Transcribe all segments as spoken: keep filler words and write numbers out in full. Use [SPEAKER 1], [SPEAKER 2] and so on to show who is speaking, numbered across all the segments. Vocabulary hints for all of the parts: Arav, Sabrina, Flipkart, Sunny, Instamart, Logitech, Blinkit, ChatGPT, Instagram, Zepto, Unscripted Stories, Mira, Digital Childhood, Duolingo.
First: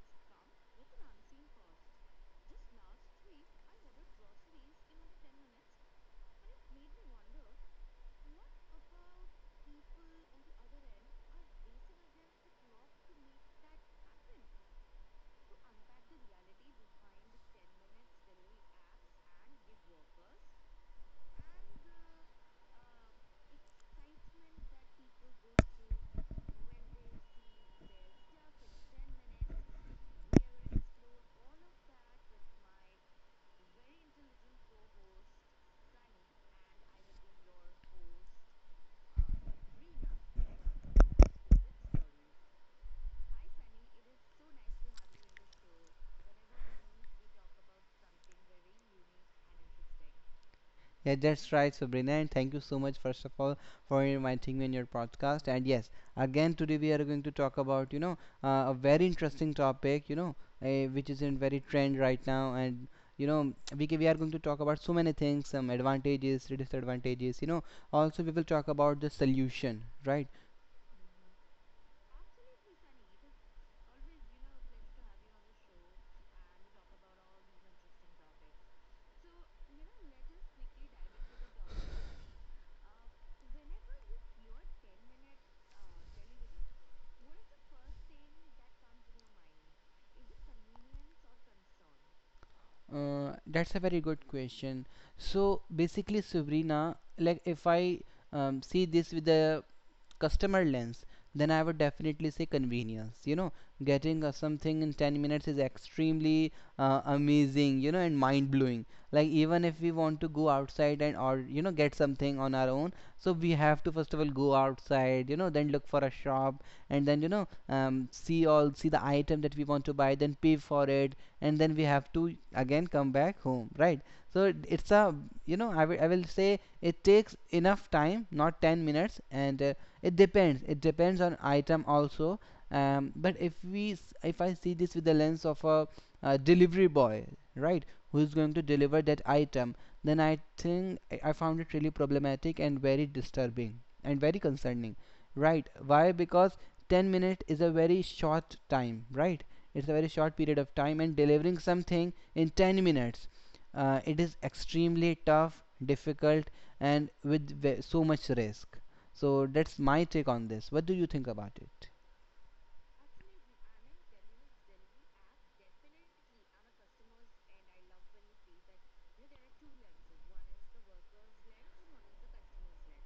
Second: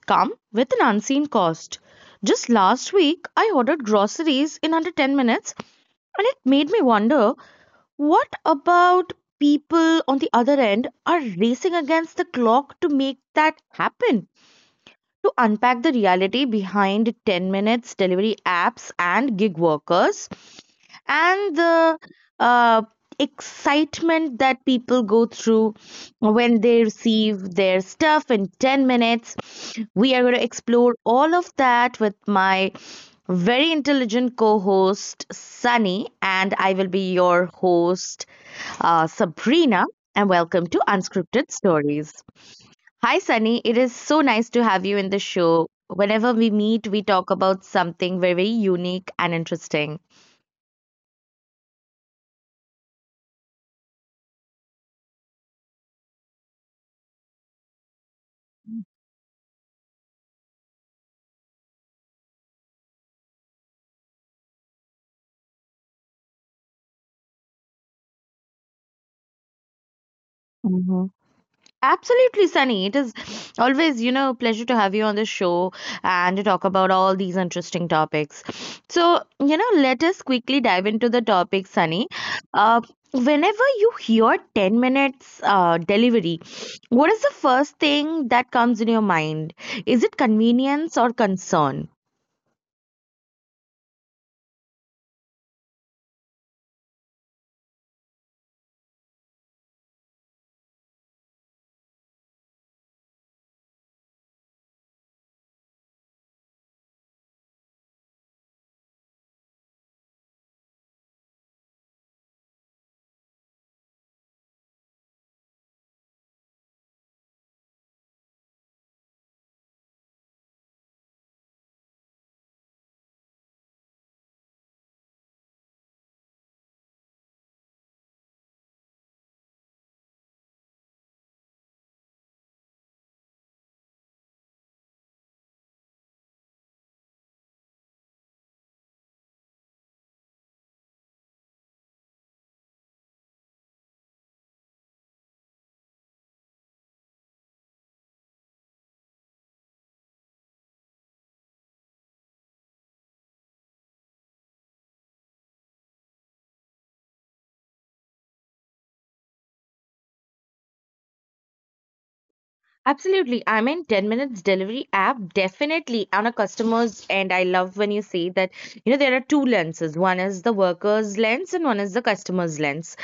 [SPEAKER 1] come with an unseen cost. Just last week I ordered groceries in under ten minutes, and it made me wonder, what about people on the other end are racing against the clock to make that happen? To unpack the reality behind ten minutes delivery apps and gig workers and the uh, excitement that people go through when they receive their stuff in ten minutes. We are going to explore all of that with my very intelligent co host, Sunny, and I will be your host, uh, Sabrina. And welcome to Unscripted Stories. Hi, Sunny. It is so nice to have you in the show. Whenever we meet, we talk about something very unique and interesting. Mhm. Absolutely, Sunny. It is always, you know, a pleasure to have you on the show and to talk about all these interesting topics. So, you know, let us quickly dive into the topic, Sunny. Uh, Whenever you hear ten minutes uh, delivery, what is the first thing that comes in your mind? Is it convenience or concern? Absolutely. I mean, ten minutes delivery app, definitely on a customer's end. I love when you say that, you know, there are two lenses. One is the worker's lens and one is the customer's lens.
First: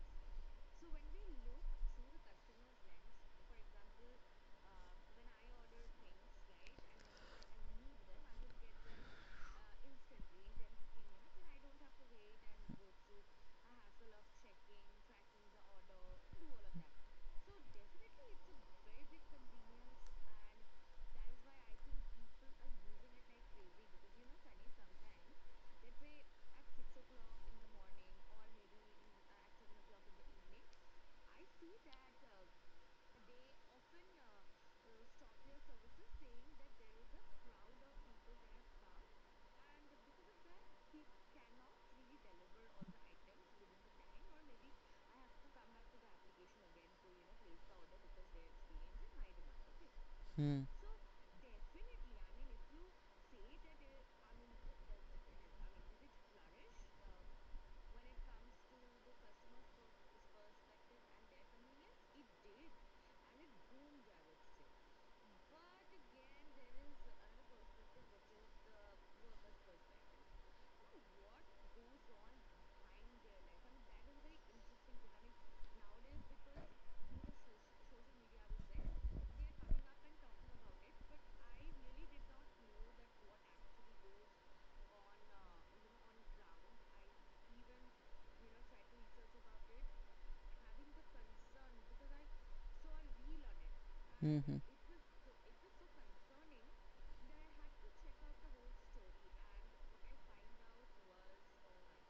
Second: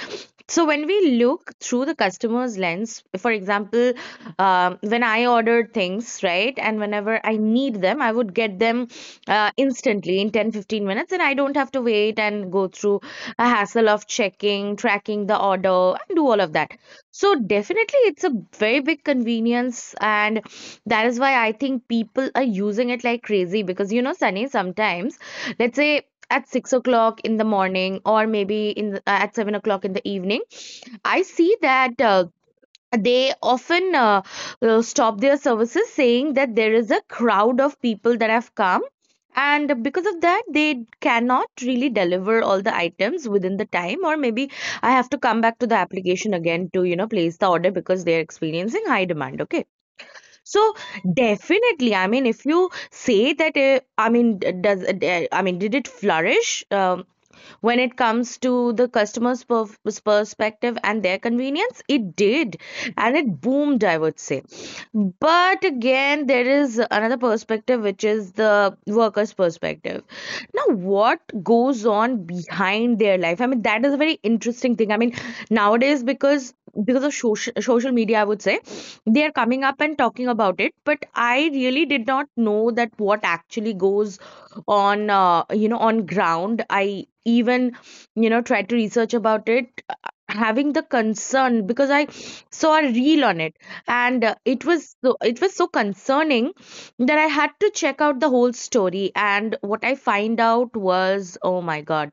[SPEAKER 1] So when we look through the customer's lens, for example, um, when I ordered things, right, and whenever I need them, I would get them uh, instantly in ten fifteen minutes, and I don't have to wait and go through a hassle of checking, tracking the order, and do all of that. So definitely it's a very big convenience, and that is why I think people are using it like crazy, because you know, Sunny, sometimes let's say at six o'clock in the morning or maybe in the, at seven o'clock in the evening, I see that uh, they often uh, uh, stop their services saying that there is a crowd of people that have come, and because of that they cannot really deliver all the items within the time, or maybe I have to come back to the application again to, you know, place the order, because they are experiencing high demand. Okay,
[SPEAKER 2] Hmm.
[SPEAKER 1] so definitely, I mean, if you say that uh, I mean d- does uh, d- I mean did it flourish, um, when it comes to the customer's perf- perspective and their convenience, it did and it boomed, I would say. But again, there is another perspective, which is the worker's perspective. Now what goes on behind their life, I mean, that is a very interesting thing. I mean, nowadays because because of social, social media, I would say, they are coming up and talking about it, but I really did not know that what actually goes on, uh, you know, on ground. I even, you know, tried to research about it, uh, having the concern, because I saw a reel on it, and uh,
[SPEAKER 2] Mm-hmm.
[SPEAKER 1] it was so, it was so concerning that I had to check out the whole story, and what I find out was, oh my god,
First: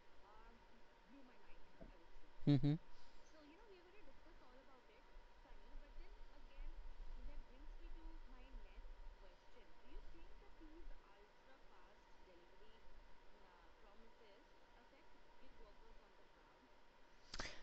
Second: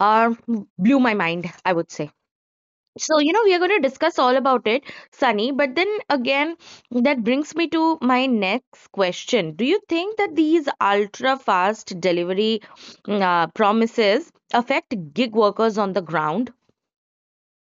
[SPEAKER 1] uh, blew my mind, I would say.
[SPEAKER 2] hmm Hmm.
[SPEAKER 1] So, you know, we are going to discuss all about it, Sunny. But then again, that brings me to my next question. Do you think that these ultra fast delivery mm, uh, promises affect gig workers on the ground?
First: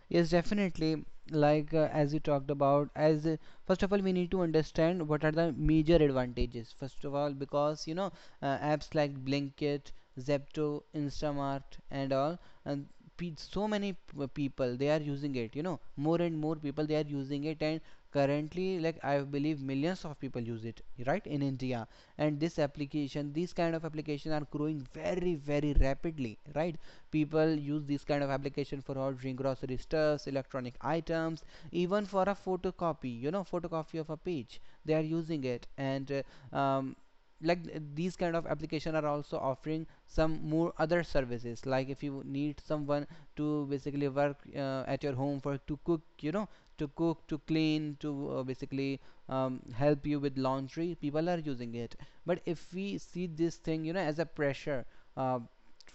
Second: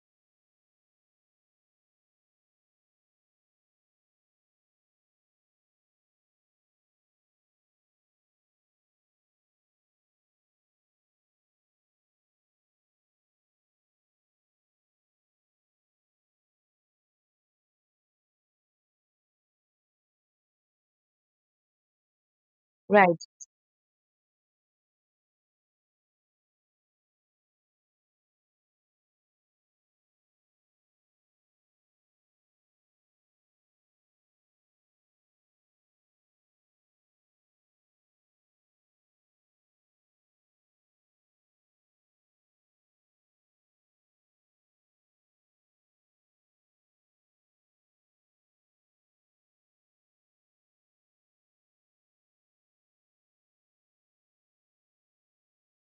[SPEAKER 2] Yes, definitely. Like uh, as you talked about, as uh, first of all, we need to understand what are the major advantages. First of all, because you know, uh, apps like Blinkit, Zepto, Instamart, and all, and pe- so many p- uh, people they are using it. You know, more and more people they are using it, and currently, like I believe, millions of people use it, right, in India. And this
[SPEAKER 1] Right.
[SPEAKER 2] application, these kind of application are growing very, very rapidly, right? People use this kind of application for ordering grocery stuffs, electronic items, even for a photocopy, you know, photocopy of a page they are using it. And uh, um, like These kind of application are also offering some more other services, like if you need someone to basically work uh, at your home for to cook, you know, to cook, to clean, to uh, basically um, help you with laundry, people are using it. But if we see this thing, you know, as a pressure uh,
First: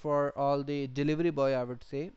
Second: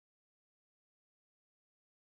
[SPEAKER 2] for all the delivery boy, I would say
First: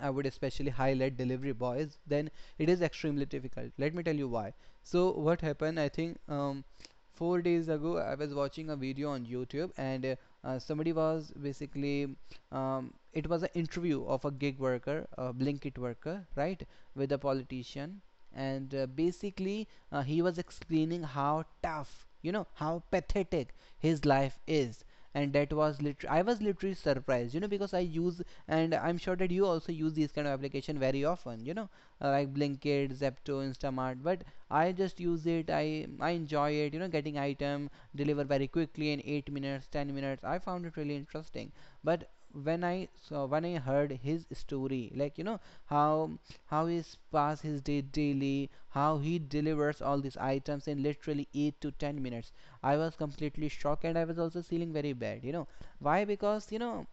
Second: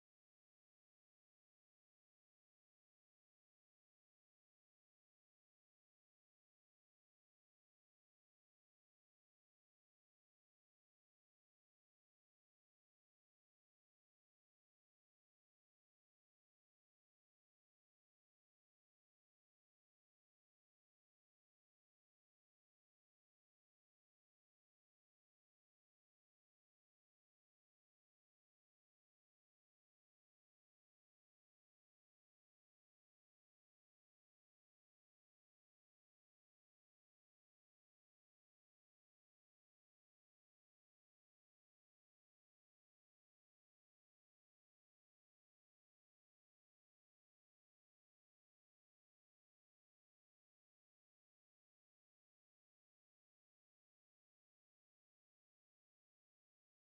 [SPEAKER 2] I would especially highlight delivery boys, then it is extremely difficult. Let me tell you why. So, what happened, I think, um, four days ago, I was watching a video on YouTube, and uh, uh, somebody was basically, um, it was an interview of a gig worker, a Blinkit worker, right, with a politician. And uh, basically, uh, he was explaining how tough, you know, how pathetic his life is. And that was literally, I was literally surprised, you know, because I use, and I'm sure that you also use these kind of application very often, you know, uh, like Blinkit, Zepto, Instamart, but I just use it, i i enjoy it, you know, getting item delivered very quickly in eight minutes, ten minutes. I found it really interesting. But when I saw, when I heard his story, like, you know, how how he pass his day daily, how he delivers all these items in literally eight to ten minutes, I was completely shocked and I was also feeling very bad, you know. Why? Because, you know,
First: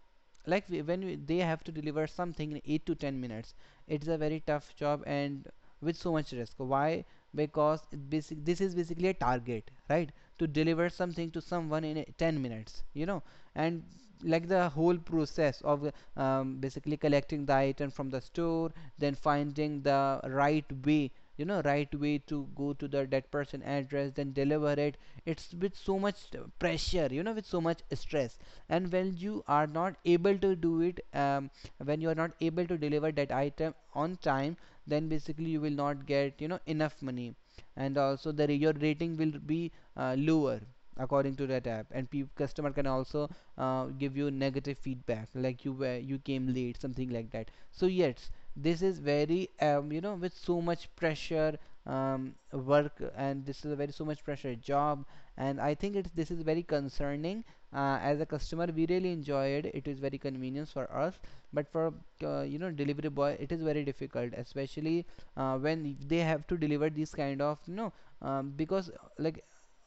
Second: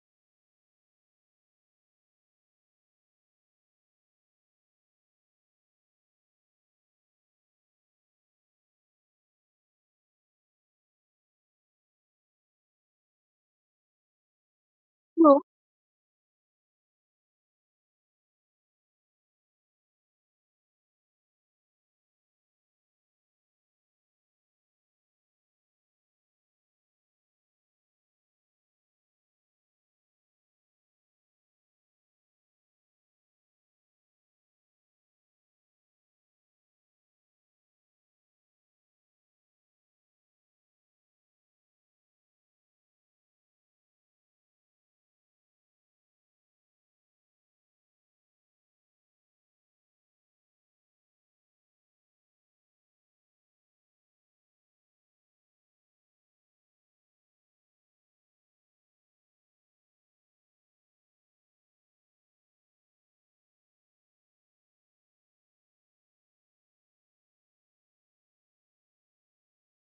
[SPEAKER 2] like we- when we, they have to deliver something in eight to ten minutes, it's a very tough job, and with so much risk. Why? Because it basic, this is basically a target, right? To deliver something to someone in ten minutes, you know. And like the whole
[SPEAKER 1] So
[SPEAKER 2] process of um, basically collecting the item from the store, then finding the right way, you know, right way to go to the that person address, then deliver it. It's with so much pressure, you know, with so much stress. And when you are not able to do it, um, when you are not able to deliver that item on time, then basically you will not get, you know, enough money. And also the your rating will be uh, lower according to that app, and pe- customer can also uh, give you negative feedback, like you were, you came late, something like that. So yes, this is very um, you know, with so much pressure um, work, and this is a very so much pressure job. And I think it's this is very concerning. Uh, as a customer we really enjoyed it is very convenient for us, but for uh, you know, delivery boy it is very difficult, especially uh, when they have to deliver these kind of, you know, um, because uh, like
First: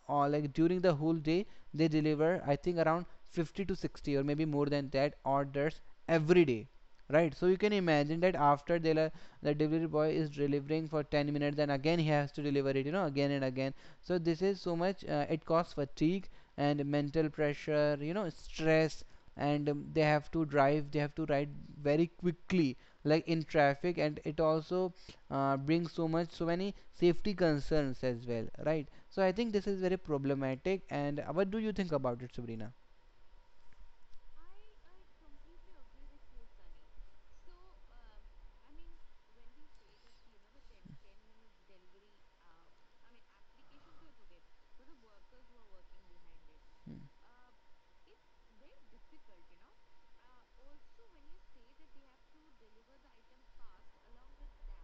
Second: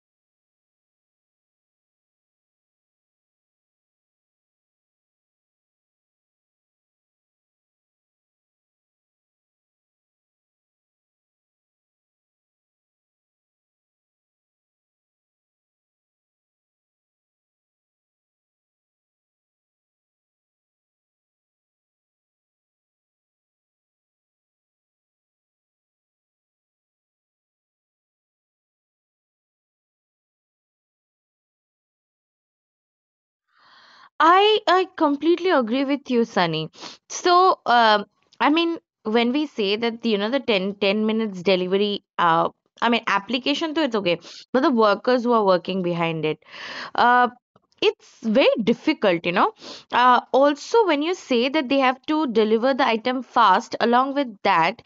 [SPEAKER 2] or uh, like during the whole day they deliver, I think, around fifty to sixty, or maybe more than that, orders every day, right? So you can imagine that after they la- the delivery boy is delivering for ten minutes, then again he has to deliver it, you know, again and again. So this is so much, uh, it causes fatigue and mental pressure, you know, stress. And um, they have to drive, they have to ride very quickly, like in traffic, and it also uh, brings so much, so many safety concerns as well, right? So I think this is very problematic, and uh, what do you think about it, Sabrina?
[SPEAKER 1] I I completely agree with you, Sunny. So um, I mean, when we say that, you know, the ten, ten minutes delivery, uh, I mean, application to, it's okay, but the workers who are working behind it, uh, it's very difficult, you know. Uh, also, when you say that they have to deliver the item fast, along with that,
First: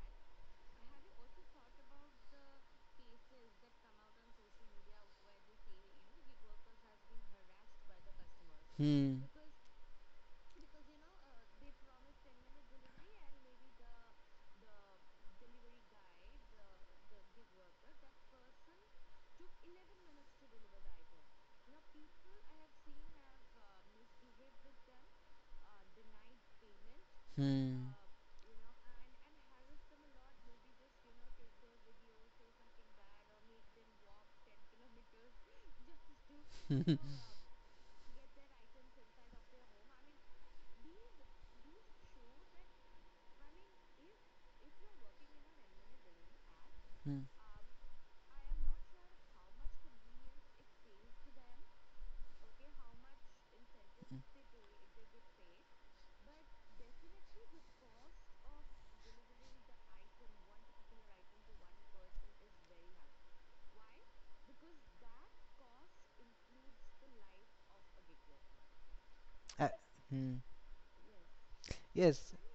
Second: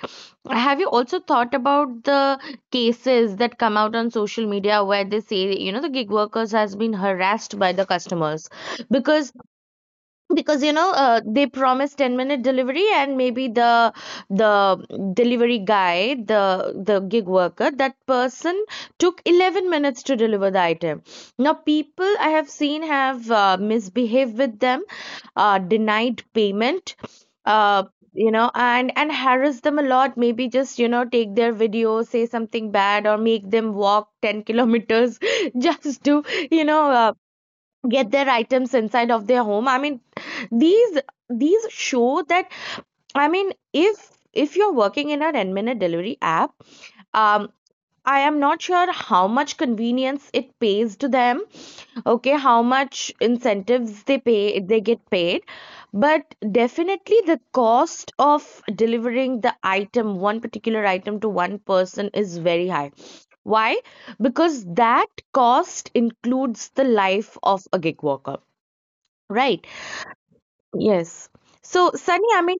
[SPEAKER 1] have you also thought about the cases that come out on social media where they say, you know, the gig workers has been harassed by the customers,
[SPEAKER 2] Hmm.
[SPEAKER 1] because because you know, uh, they promise ten minute delivery, and maybe the the delivery guy the the gig worker, that person took eleven minutes to deliver the item. Now people, I have seen, have uh, misbehaved with them, uh, denied payment, uh,
[SPEAKER 2] Hmm.
[SPEAKER 1] you know, and and harass them a lot, maybe just, you know, take their video, say something bad, or make them walk ten kilometers just to, you know uh, get their items inside of their home. I mean, these these show that, I mean, if if you're working in a ten minute delivery app,
[SPEAKER 2] Hmm.
[SPEAKER 1] um, I am not sure how much convenience it pays to them, okay, how much incentives they pay they get paid. But definitely the cost of delivering the item, one particular item to one person, is very high. Why? Because that cost includes the life of a gig worker. Right.
[SPEAKER 2] Uh, hmm.
[SPEAKER 1] Yes. So, Sunny,
[SPEAKER 2] Yes.
[SPEAKER 1] I mean,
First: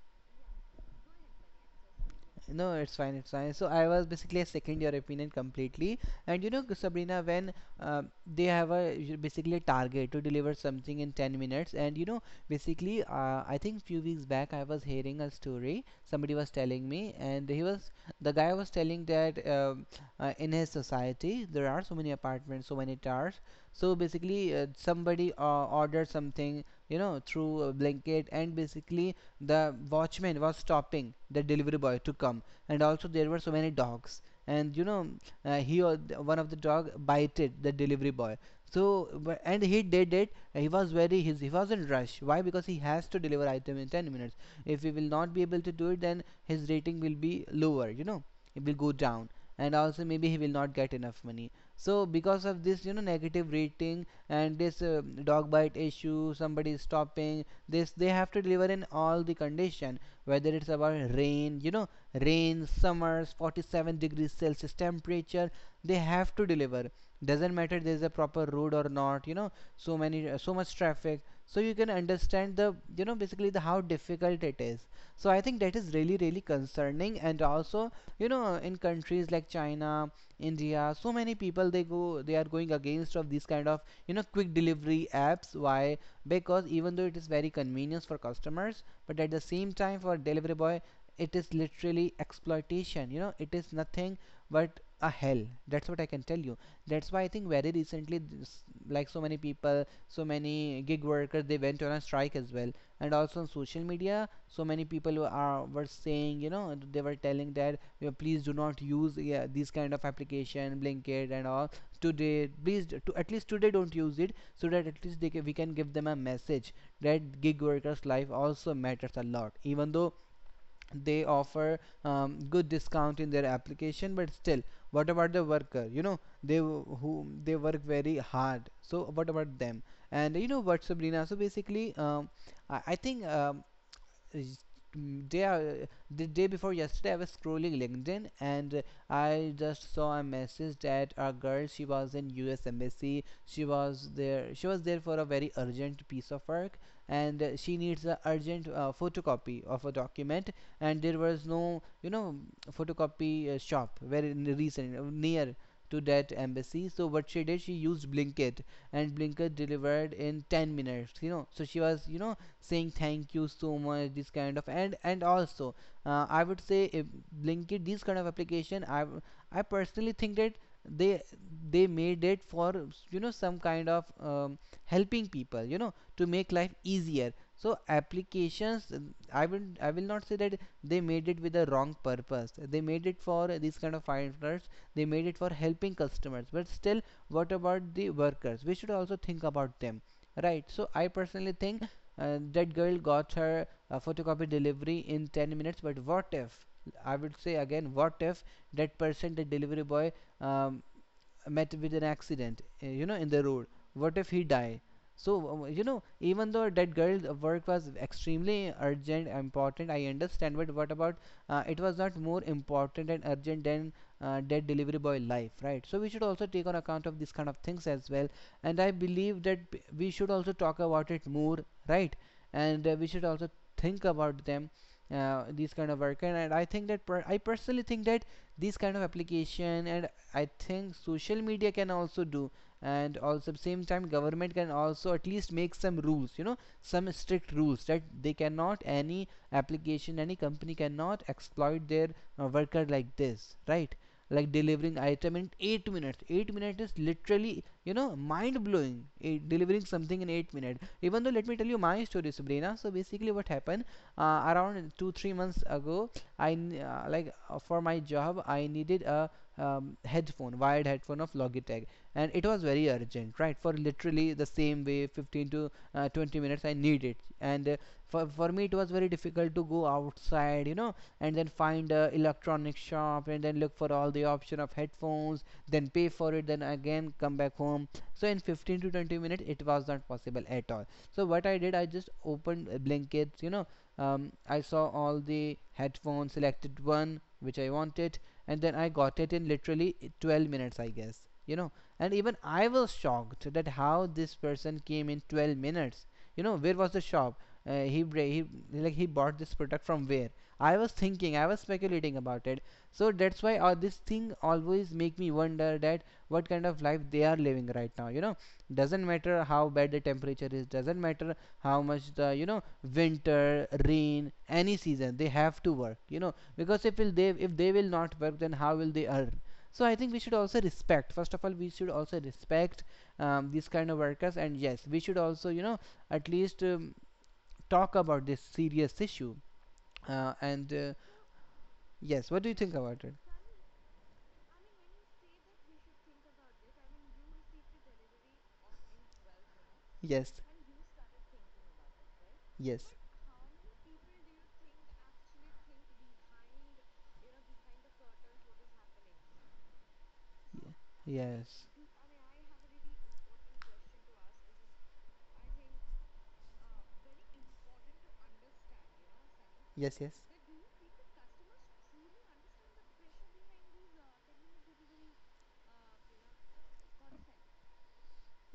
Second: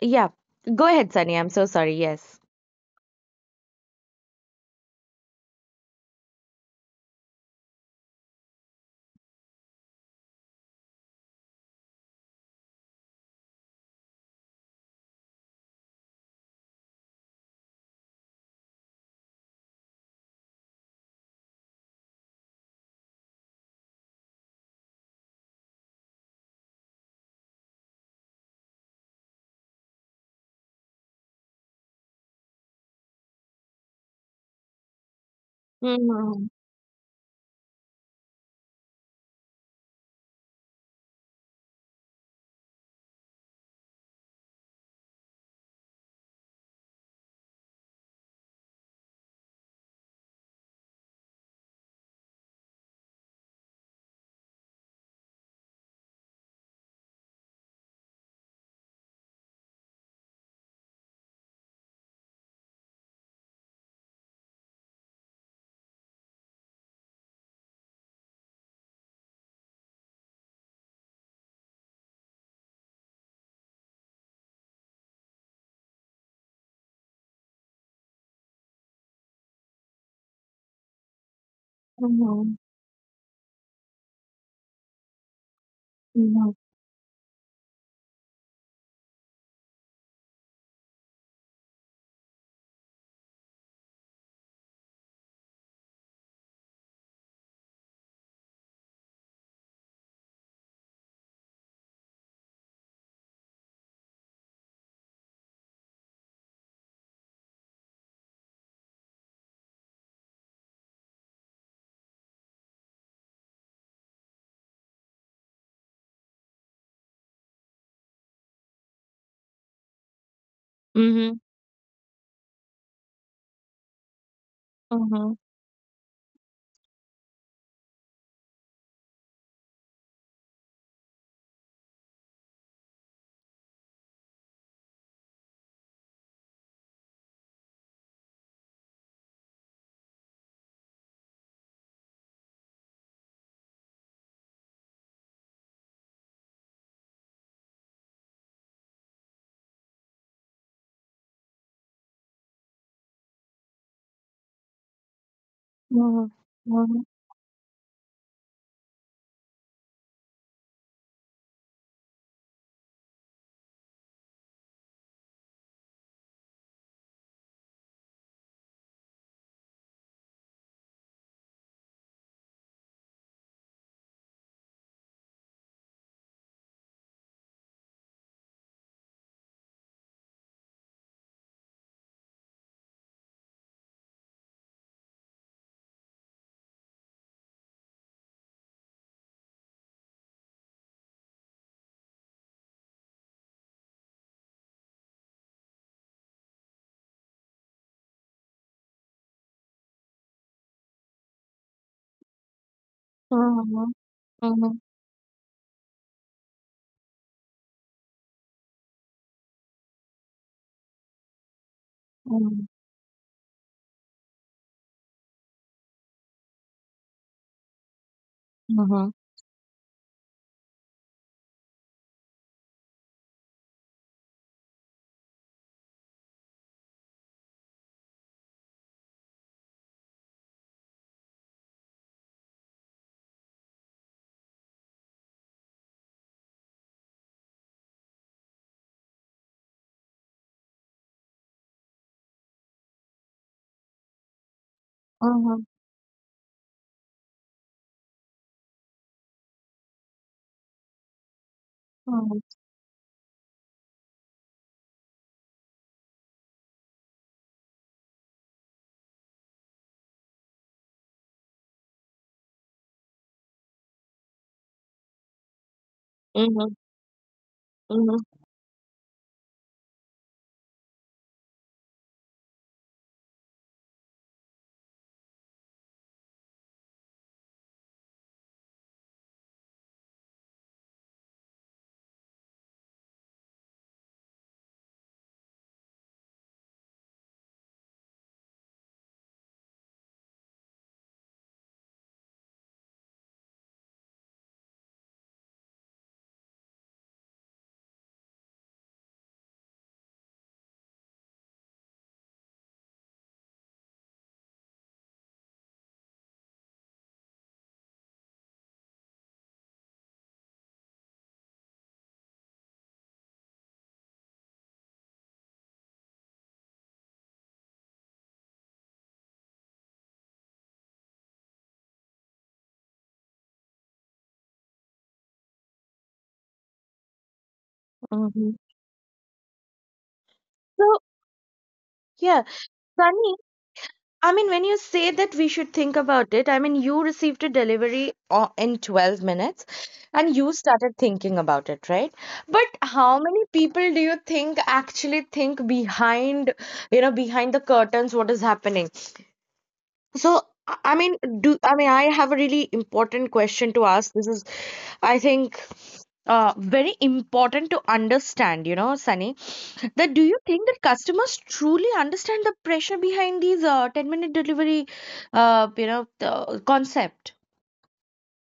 [SPEAKER 1] yeah. Go ahead, Sunny. I'm so sorry. Yes.
[SPEAKER 2] No, it's fine, it's fine. So I was basically, I second your opinion completely. And you know, Sabrina, when uh, they have a basically a target to deliver something in ten minutes, and you know, basically, uh, I think few weeks back I was hearing a story. Somebody was telling me, and he was the guy was telling that um, uh, in his society there are so many apartments, so many towers. So basically, uh, somebody uh, ordered something, you know, through a blanket, and basically the watchman was stopping the delivery boy to come. And also there were so many dogs, and you know, uh, he al- one
[SPEAKER 1] Mm-hmm.
[SPEAKER 2] of the dog bited the delivery boy. So wh- and he did it, he was very, his, he was in rush. Why? Because he has to deliver item in ten minutes. If he will not be able to do it, then his rating will be lower, you know, it will go down. And also maybe he will not get enough money. So because of this, you know, negative rating, and this uh, dog bite issue, somebody is stopping this, they have to deliver in all the condition, whether it's about rain, you know, rain, summers, forty-seven degrees celsius temperature, they have to deliver. Doesn't matter there's a proper road or not, you know, so many uh, so much traffic. So you can understand the, you know, basically the how difficult it is. So I think that is really really concerning. And also, you know, in countries like China, India, so many people they go they are
[SPEAKER 1] Mm-hmm.
[SPEAKER 2] going against of these kind of, you know, quick delivery apps. Why?
[SPEAKER 1] Mm-hmm.
[SPEAKER 2] Because even though it is very convenient for customers, but at the same time for delivery boy it is literally exploitation, you know, it is nothing but a hell. That's what I can tell you. That's why I think very recently this, like so many people, so many gig workers, they went on a strike as well. And also on social media so many people were, are were saying, you know, they were telling that, you know, please do not use, yeah, these kind of application, Blinkit and all, today, please to at least today don't use it, so that at least they can, we can give them a message that gig workers life also matters a lot, even though they
[SPEAKER 1] Mm-hmm.
[SPEAKER 2] offer um, good discount in their application, but still, what about the worker, you know, they w- who they work very hard, so what about them? And you know what, Sabrina, so basically um, I, I think um, mm, day uh, the day before yesterday I was scrolling LinkedIn, and uh, I just saw a message that a girl, she was in U S embassy, she was there she was there for a very urgent piece of work, and uh, she needs a urgent uh, photocopy of a document. And there was no, you know, photocopy uh, shop very recent uh, near to
[SPEAKER 1] Mm-hmm.
[SPEAKER 2] that embassy.
[SPEAKER 1] Mm-hmm.
[SPEAKER 2] So what she did, she used Blinkit, and Blinkist delivered in ten minutes. You know, so she was, you know, saying thank you so much, this kind of. and and also, uh, I would say if Blinkit, these kind of application, I I personally think that they they made it for, you know, some kind of um, helping people, you know, to make life easier. So applications, um, i will I will not say that they made it with the wrong purpose. They made it for these kind of finders, they made it for helping customers, but still what about the workers? We should also think about them, right? So I personally think uh, that girl got her uh, photocopy delivery in ten minutes, but what if, I would say, again, what if that person, the delivery boy, um, met with an accident, uh, you know, in the road,
[SPEAKER 1] Mm-hmm.
[SPEAKER 2] what if he
[SPEAKER 1] Mm-hmm.
[SPEAKER 2] die? So um, you know, even though that girl's work was extremely urgent important, I understand, but what about, uh, it was not more
[SPEAKER 1] Mm-hmm.
[SPEAKER 2] important and urgent than, uh, that delivery boy life, right? So we should also take on account of these kind of things as well. And I
[SPEAKER 1] Mm-hmm.
[SPEAKER 2] believe that we should also talk about it more, right. And uh, we should also think about them, uh, these kind of work. And, and I think that per- I personally think that these kind of application, and I think social media can also do. And also at the same time government can also at least make some rules, you know, some strict rules, that they cannot, any application, any company cannot exploit their uh, worker like this, right? Like delivering item in
[SPEAKER 1] Mm-hmm.
[SPEAKER 2] eight minutes, eight minutes is literally, you know, mind blowing. Delivering something in eight minutes Even though, let me tell you my story, Sabrina. So basically what happened, uh, around two three months ago, I uh, like uh, for my job I needed a um, headphone, wired headphone of Logitech. And it was very urgent, right? For literally the same way, fifteen to uh, twenty minutes I need it. And uh,
[SPEAKER 1] Mm-hmm.
[SPEAKER 2] for, for me it was very difficult to go outside, you know, and then find a electronic shop and then look for all the option of headphones, then pay for it, then again come back home. So in fifteen to twenty minutes it was not possible at all. So what I did, I just opened uh, you know um, I saw all the headphones, selected one which I wanted, and then I got it in literally twelve minutes, I guess. You know, and even I was shocked that how this person came in twelve minutes. You know, where was the shop? Uh, he, he like he bought this product from where? I was thinking, I was speculating about it. So that's why uh, this thing always make me wonder that what kind of life they are living right now. You know, doesn't matter how bad the temperature is, doesn't matter how much the, you know, winter, rain, any season, they have to work, you know, because if will they, if they will not work, then how will they earn? So I think we should also respect, first of all we should also respect um, these kind of workers. And yes, we should also, you know, at least um, talk about this
[SPEAKER 1] Mm-hmm.
[SPEAKER 2] serious issue. Uh, and uh,
[SPEAKER 1] So,
[SPEAKER 2] Yes, what
[SPEAKER 1] yeah,
[SPEAKER 2] do you think about it?
[SPEAKER 1] Sunny, I mean, when you say that we should think about it, I mean, you received a delivery o- in twelve minutes
[SPEAKER 2] Yes,
[SPEAKER 1] and you started thinking about it, right? But
[SPEAKER 2] yes.
[SPEAKER 1] how many people do you think actually think behind, you know, behind the curtains what is happening? So,
[SPEAKER 2] Yeah,
[SPEAKER 1] I I mean, do
[SPEAKER 2] yes,
[SPEAKER 1] I mean, I have a really important question to ask. This is, I think, uh, very important to understand, you know, Sunny.
[SPEAKER 2] yes,
[SPEAKER 1] That
[SPEAKER 2] yes.
[SPEAKER 1] do you think that customers truly understand the pressure behind these uh, ten minute delivery, uh, you know, the concept?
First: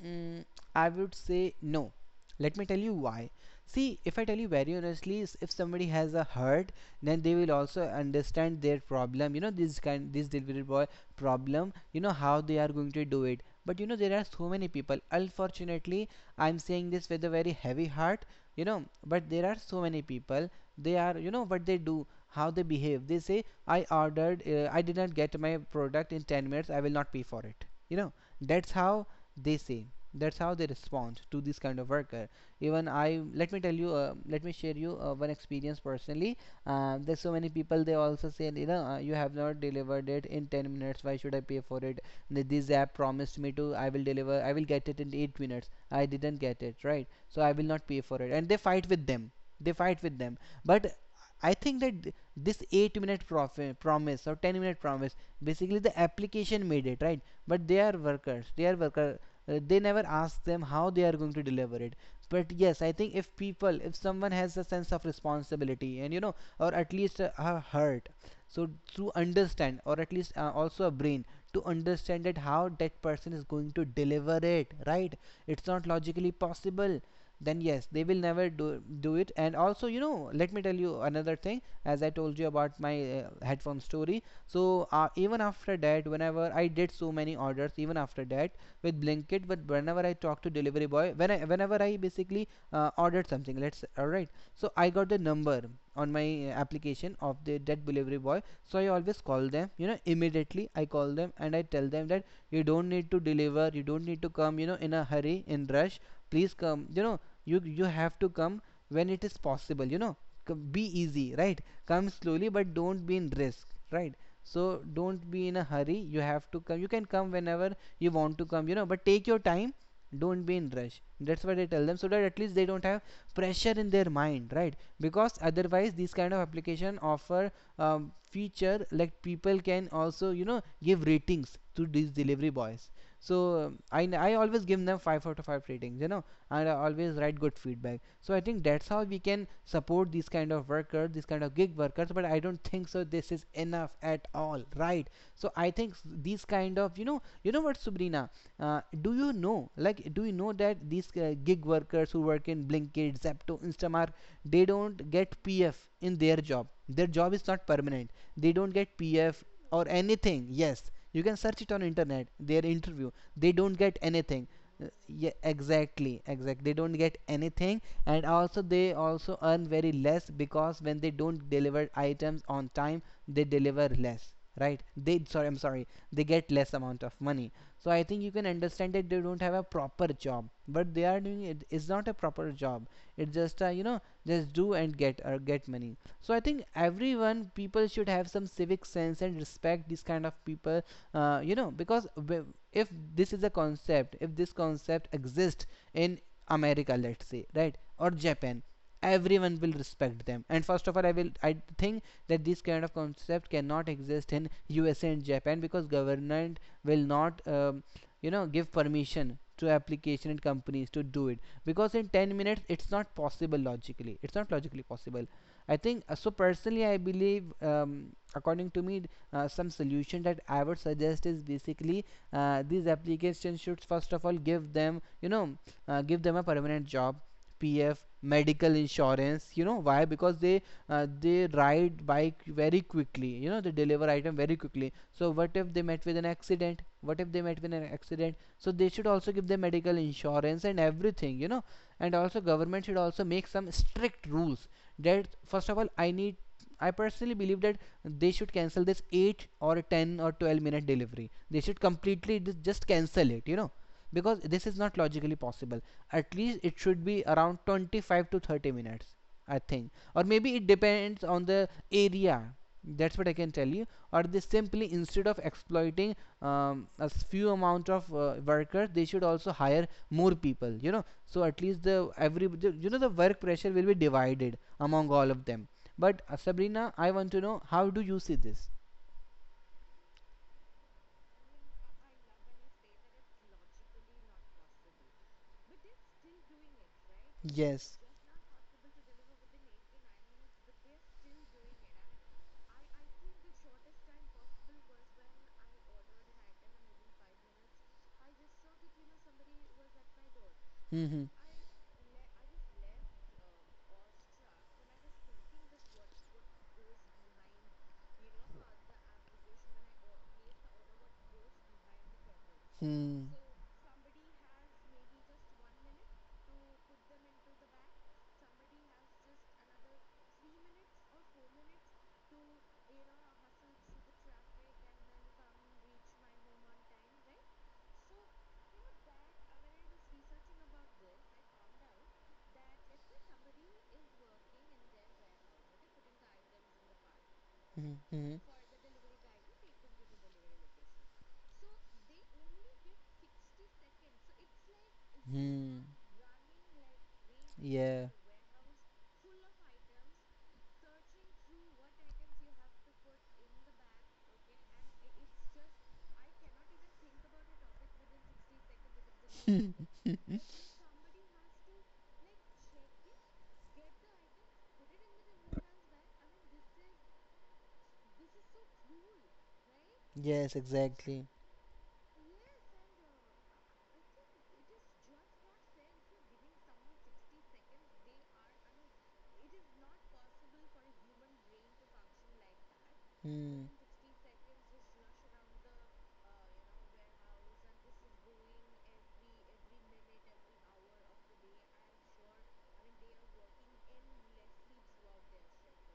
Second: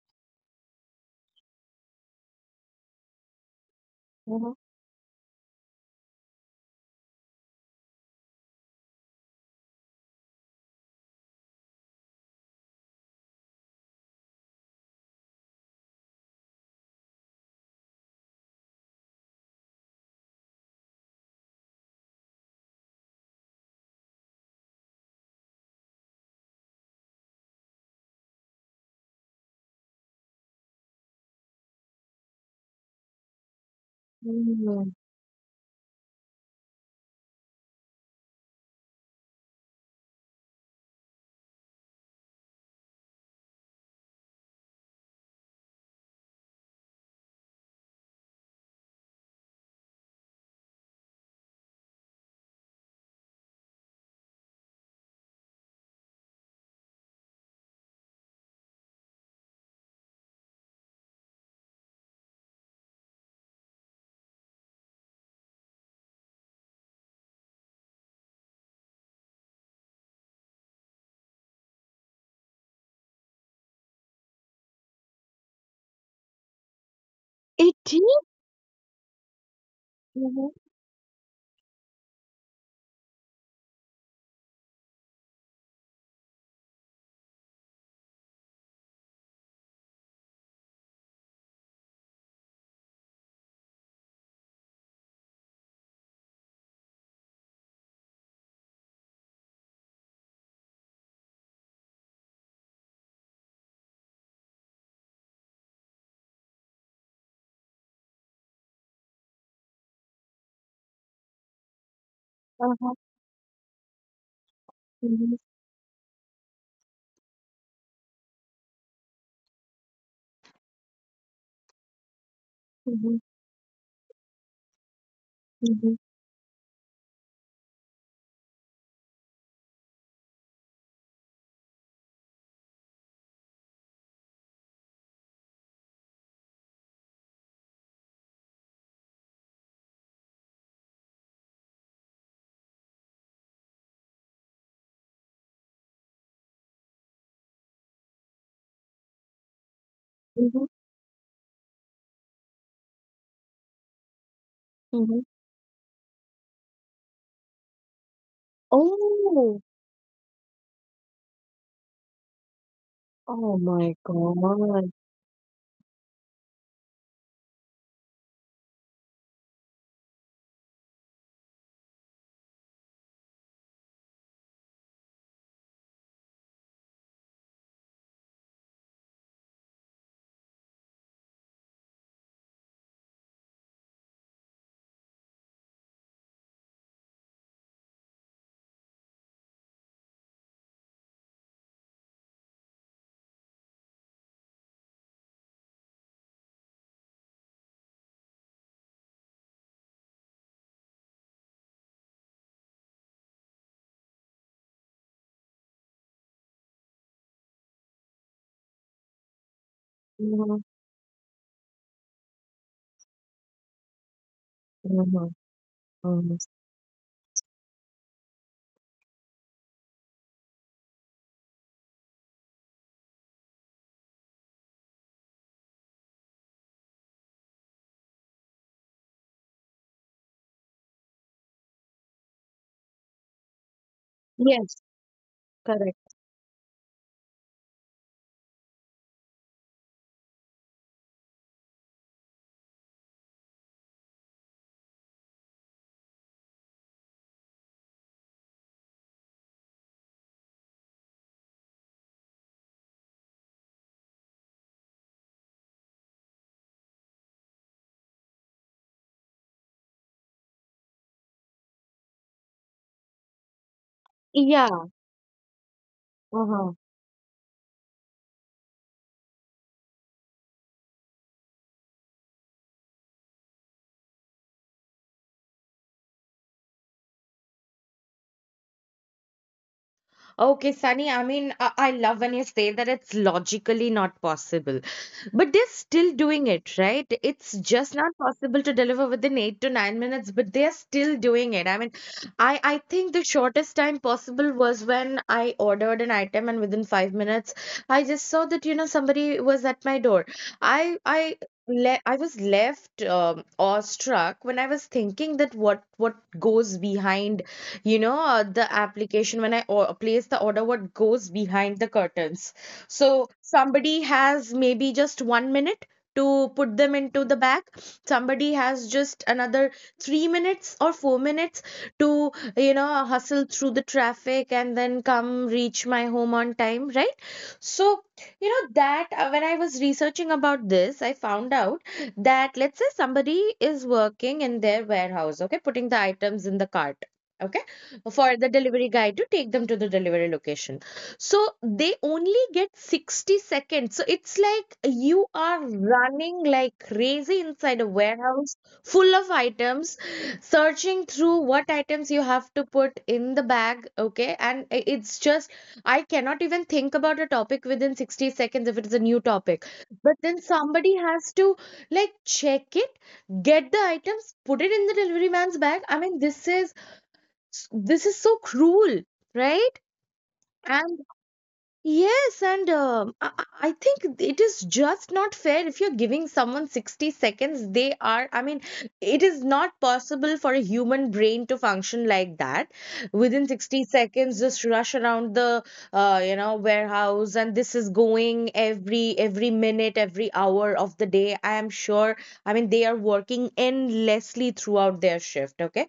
[SPEAKER 2] Mm, I would say no. Let me tell you why. See, if I tell you
[SPEAKER 1] Mhm.
[SPEAKER 2] very honestly, s- if somebody has a hurt, then they will also understand their problem. You know, this kind, this delivery boy problem. You know how they are going to do it. But you know, there are so many people. Unfortunately, I'm saying this with a very heavy heart. You know, but there are so many people. They are, you know, what they do, how they behave. They say, I ordered, uh, I did not get my product in ten minutes. I will not pay for it. You know, that's how they say, that's how they respond to this kind of worker. Even I, let me tell you, uh, let me share you
[SPEAKER 1] Mhm.
[SPEAKER 2] uh, one experience personally. Uh, there's so many people, they also say, you know, uh, you have not delivered it in ten minutes, why should I pay for it? This app promised me to, I will deliver, I will get it in eight minutes, I didn't get it, right? So I will not pay for it, and they fight with them, they fight with them. But I think that this eight minute profi- promise or ten minute promise, basically the application made it, right? But they are workers, they are worker. Uh, they never ask them how they are going to deliver it. But yes, I think if people, if someone has a sense of responsibility and, you know, or at least a, a heart, so to understand or at least uh, also a brain to understand that how that person is going to deliver it, right? It's not logically possible. Then
[SPEAKER 1] It
[SPEAKER 2] yes, they will
[SPEAKER 1] is.
[SPEAKER 2] never do do it. And also, you know, let
[SPEAKER 1] Mhm.
[SPEAKER 2] me tell you another thing, as I told you about my uh, headphone story. So uh, even after that, whenever I did so many orders, even after that, with Blinkit, but whenever I talked to delivery boy, when I, whenever I basically uh, ordered something, let's all right, so I got the number on my uh, application of the that delivery boy. So I always call them, you know, immediately I call them and I tell them that you don't need to deliver, you don't need to come, you know, in a hurry, in rush, please come, you know, you you have to come when it is possible, you know, be easy, right? Come slowly but
[SPEAKER 1] Uh-huh.
[SPEAKER 2] don't be in risk, right? So don't
[SPEAKER 1] Mhm.
[SPEAKER 2] be in a hurry, you have to come, you can come whenever you want to come, you know, but take your time, don't be in rush. That's what I tell them, so that at least they don't have
[SPEAKER 1] Mhm.
[SPEAKER 2] pressure in their mind, right? Because otherwise
[SPEAKER 1] Mhm.
[SPEAKER 2] these kind of application offer um, feature, like people can also, you know, give ratings to these delivery boys. So um, I I always give them five out of five ratings, you know, and I always write good feedback. So I think that's how we can support these kind of workers, these kind of gig workers. But but I don't think so this is enough at all, right? So I think these kind of, you know, you know what Sabrina, uh, do you know, like do you know
[SPEAKER 1] Mhm.
[SPEAKER 2] that these uh, gig workers who work in Blinkit, Zepto, Instamart, they don't
[SPEAKER 1] Mhm.
[SPEAKER 2] get PF in their job? Their job is not permanent. They don't get PF
[SPEAKER 1] Oh,
[SPEAKER 2] or anything. Yes, you can search it on internet, their interview. They
[SPEAKER 1] oh
[SPEAKER 2] don't
[SPEAKER 1] my
[SPEAKER 2] get anything. Uh,
[SPEAKER 1] God.
[SPEAKER 2] yeah, exactly, exactly, they don't get anything. And also they also earn very less, because when they don't deliver items on time, they deliver less, right? They, sorry, I'm sorry, they get less amount of money. So I think you can understand that they don't have a proper job, but they are doing, it is not a proper job. It's just a, you know, just do and get, or get money. So I think everyone, people should have some civic sense and respect these kind of people. Uh, you know, because if this is a concept, if this concept exists in America, let's say, right, or Japan, everyone will respect them. And first of all, i will I think that this kind of concept cannot exist in USA and Japan, because government will not um, you know, give permission to application and
[SPEAKER 1] Mhm.
[SPEAKER 2] companies to do it. Because in ten minutes it's not possible, logically it's not logically possible.
[SPEAKER 1] Mhm.
[SPEAKER 2] I think uh, so.
[SPEAKER 1] Mhm.
[SPEAKER 2] Personally, I believe, um, according to me, uh, some solution that I would suggest is basically uh, these applications should first of all give them, you know, uh, give them a permanent job. P F, medical insurance. You know why? Because they uh, they ride bike very quickly. You know, they deliver item very
[SPEAKER 1] Yes,
[SPEAKER 2] quickly. So what if they
[SPEAKER 1] correct.
[SPEAKER 2] met with an accident? What if they met with an accident? So they should also give them medical insurance and everything. You know, and also government should also make some strict rules. That first of all, i need I personally believe that they should cancel this eight or ten or twelve minute delivery, they should completely just cancel it, you know, because this is not logically possible. At least it should be around twenty-five to thirty minutes, I think, or maybe it depends on the area. That's what I can tell you. Or they simply,
[SPEAKER 1] Yeah.
[SPEAKER 2] instead of exploiting
[SPEAKER 1] Uh huh.
[SPEAKER 2] um, a s- few amount of uh, workers, they should also hire more people, you know, so at least the, every, you know, the work pressure will be divided among all of them. But uh, Sabrina, I want to know, how do you see this?
[SPEAKER 1] Okay, Sunny, I mean, I, I love when you say that it's logically not possible, but they're still doing it, right? It's
[SPEAKER 2] Yes.
[SPEAKER 1] just not possible to deliver within eight to nine minutes, but they're still doing it. I mean, I, I think the shortest time possible was when I ordered an item and within five minutes, I just saw that, you know, somebody was at my door. I,
[SPEAKER 2] Hmm.
[SPEAKER 1] I, le- I was left, um, awestruck when I was thinking that what what goes behind, you know, uh, the application. When I or- place the order, what goes behind the curtains?
[SPEAKER 2] Hmm.
[SPEAKER 1] So somebody has maybe just one minute to put them into the bag, somebody has just another three minutes or four minutes to, you know, hustle through the traffic and then come reach my home on time, right? So, you know, that uh, when I was researching about this, I found out that let's say somebody is working in their warehouse, okay, putting the items in the cart, okay,
[SPEAKER 2] Hmm. Hmm.
[SPEAKER 1] for the delivery guy to take them to the delivery location. So they only get sixty seconds. So it's like you are
[SPEAKER 2] Hmm.
[SPEAKER 1] running like crazy inside a
[SPEAKER 2] Yeah.
[SPEAKER 1] warehouse full of items, searching through what items you have to put in the bag. Okay. And i- it's just, I cannot even think about a topic within sixty seconds if it is a new topic. But then somebody has to, like, check it, get the items, put it in the delivery man's bag. I mean, this is, s- this is so cruel, right?
[SPEAKER 2] Yes,
[SPEAKER 1] And
[SPEAKER 2] exactly.
[SPEAKER 1] yes, and um, I, I I think it is just not fair. If you're giving someone sixty seconds, they are, I mean, it is not possible for a human brain to function like that, within
[SPEAKER 2] Hmm.
[SPEAKER 1] sixty seconds just rush around the, uh, you know, warehouse. And this is going every every minute, every hour of the day, I am sure. I mean, they are working endlessly throughout their shift, okay.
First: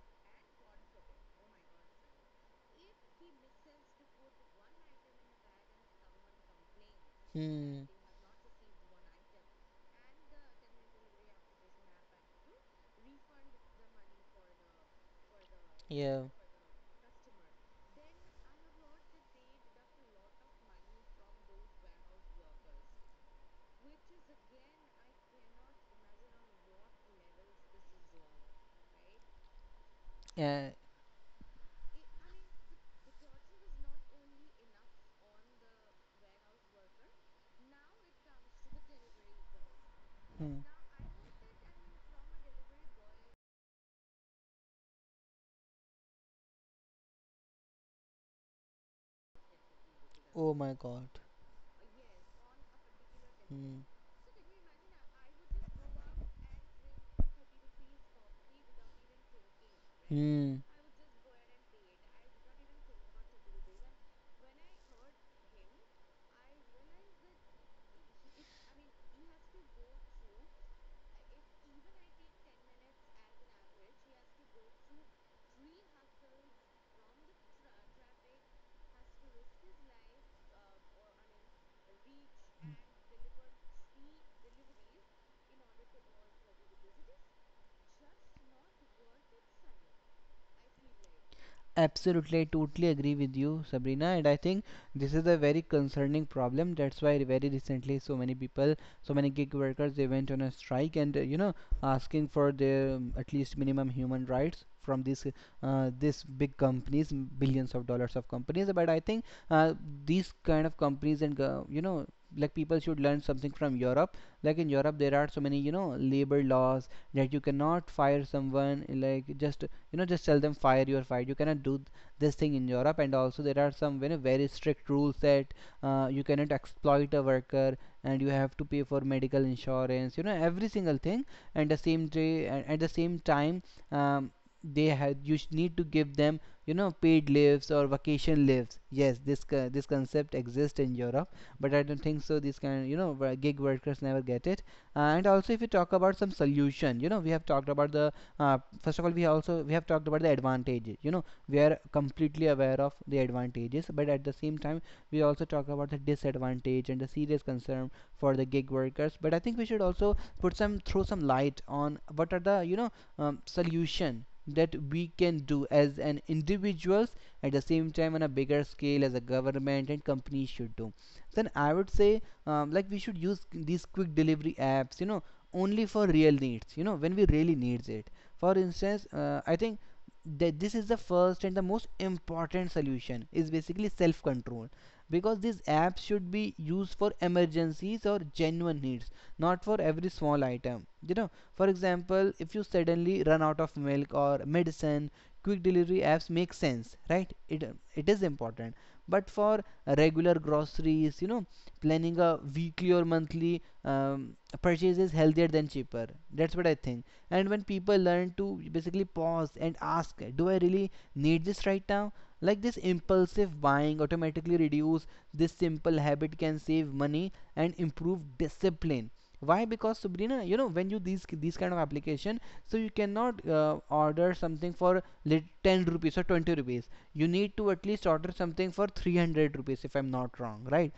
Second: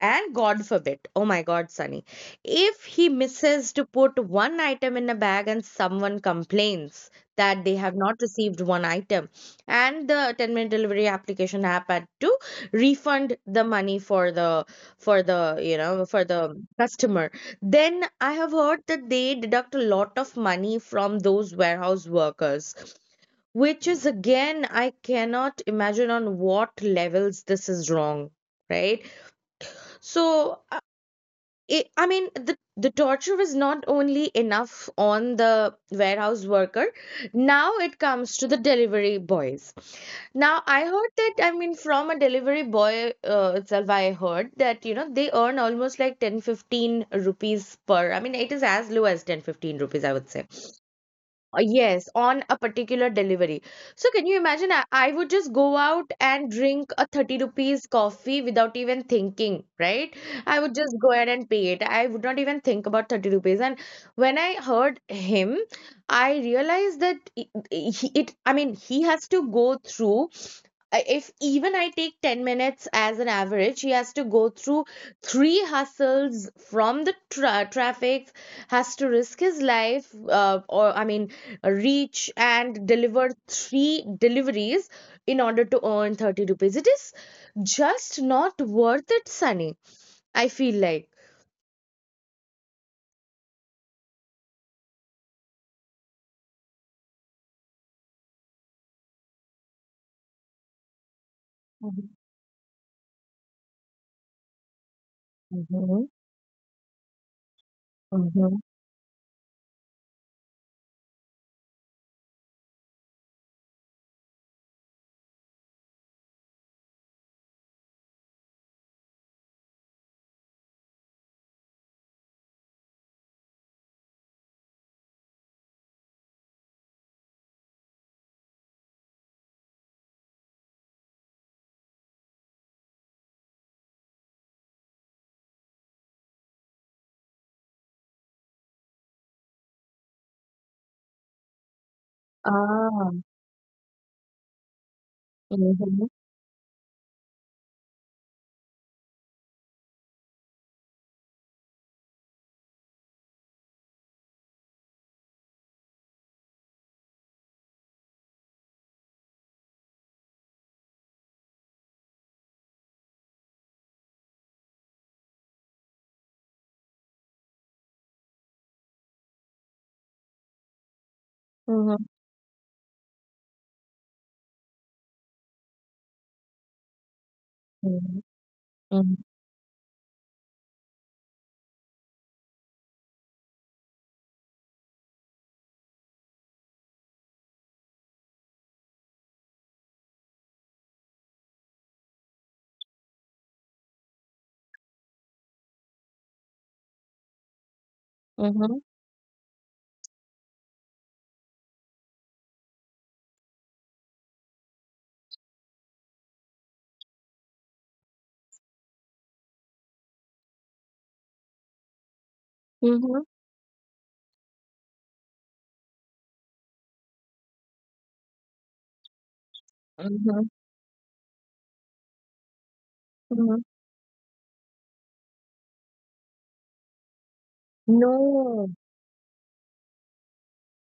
[SPEAKER 1] And God forbid, oh my God, Sunny, if he misses to put one item in a bag and someone complains that they
[SPEAKER 2] Hmm.
[SPEAKER 1] have not received one item, and the ten minute delivery application app had to refund the money for the for the you know,
[SPEAKER 2] Yeah.
[SPEAKER 1] for the customer, then I have heard that they deduct a lot of money from those warehouse workers. Which is, again, I cannot imagine on what levels this is wrong, right? So
[SPEAKER 2] Yeah.
[SPEAKER 1] uh, it, I mean, the, the torture was not only enough on the warehouse worker. Now it comes to the delivery boys.
[SPEAKER 2] Hmm.
[SPEAKER 1] Now, I heard that, I mean, from a delivery boy uh, itself, I heard that, you know, they earn almost like ten fifteen rupees per. I mean, it is as low as ten fifteen rupees, I would say.
[SPEAKER 2] Oh my God.
[SPEAKER 1] Uh, Yes, on a particular delivery.
[SPEAKER 2] Hmm.
[SPEAKER 1] So can you imagine? I, I would just go out and drink a thirty rupees coffee without even thinking, right? I
[SPEAKER 2] Hmm.
[SPEAKER 1] would just go ahead and pay it. I would not even think about thirty rupees. And when I heard him, I realized that it, it, it- I mean, he has to go through I- if even I take ten minutes as an average, he has to go through three hustles from the tra- traffic, has to risk his life, uh, or I mean, reach and deliver three deliveries in order to earn thirty rupees. It is just not worth it, Sunny, I feel like.
[SPEAKER 2] Absolutely, I totally agree with you, Sabrina, and I think this is a very concerning problem. That's why very recently so many people, so many gig workers, they went on a strike and, uh, you know, asking for their um, at least minimum human rights from these uh,
[SPEAKER 1] Mm-hmm.
[SPEAKER 2] this big companies, m- billions of dollars of
[SPEAKER 1] Mm-hmm.
[SPEAKER 2] companies. But I think uh, these kind of companies and go- you know, like people should learn something from Europe. Like in Europe, there are so many you know labor laws that you cannot fire someone like just you know just tell them fire your fight. You cannot do this thing in Europe, and also there are some very, very strict rules that uh, you cannot exploit a worker, and you have to pay for medical insurance, you know, every single thing. And the same day at the same time um, they had you need to give them you know paid leaves or vacation leaves. Yes, this co- this concept exists in Europe, but I don't think so these kind you
[SPEAKER 1] Ah.
[SPEAKER 2] know gig workers never get it. And also if we talk
[SPEAKER 1] Mm-hmm.
[SPEAKER 2] about some solution, you know, we have talked about the uh, first of all we also we have talked about the advantages, you know, we are completely aware of the advantages, but at the same time we also talk about the disadvantage and the serious concern for the gig workers. But I think we should also put some throw some light on what are the you know um, solution that we can do as an individuals at the same time on a bigger scale as a government and companies should do. Then I would
[SPEAKER 1] Mm-hmm.
[SPEAKER 2] say um, like we should use these quick delivery apps, you know, only for real needs, you know, when we really needs it.
[SPEAKER 1] Mm-hmm.
[SPEAKER 2] For instance,
[SPEAKER 1] Mm-hmm.
[SPEAKER 2] uh, I think that this is the first and the most important solution is basically self control, because these apps should be used for emergencies or genuine needs, not for every small item you know. For example, if you suddenly run out of milk or medicine, quick delivery apps make sense, right? It it is important.
[SPEAKER 1] Mm-hmm.
[SPEAKER 2] But for regular groceries, you know, planning a weekly or monthly um, purchase is healthier than cheaper. That's what I think. And when people learn to basically pause and ask, do I really need this right now, like this
[SPEAKER 1] Mm-hmm.
[SPEAKER 2] impulsive buying automatically reduce. This simple habit can save money and improve discipline. Why? Because, Sabrina, you know, when you these these kind of application, so you cannot
[SPEAKER 1] Mm-hmm.
[SPEAKER 2] uh, order something for lit- ten rupees or twenty rupees. You need to at least order
[SPEAKER 1] No.
[SPEAKER 2] something for three hundred rupees if I'm not wrong, right?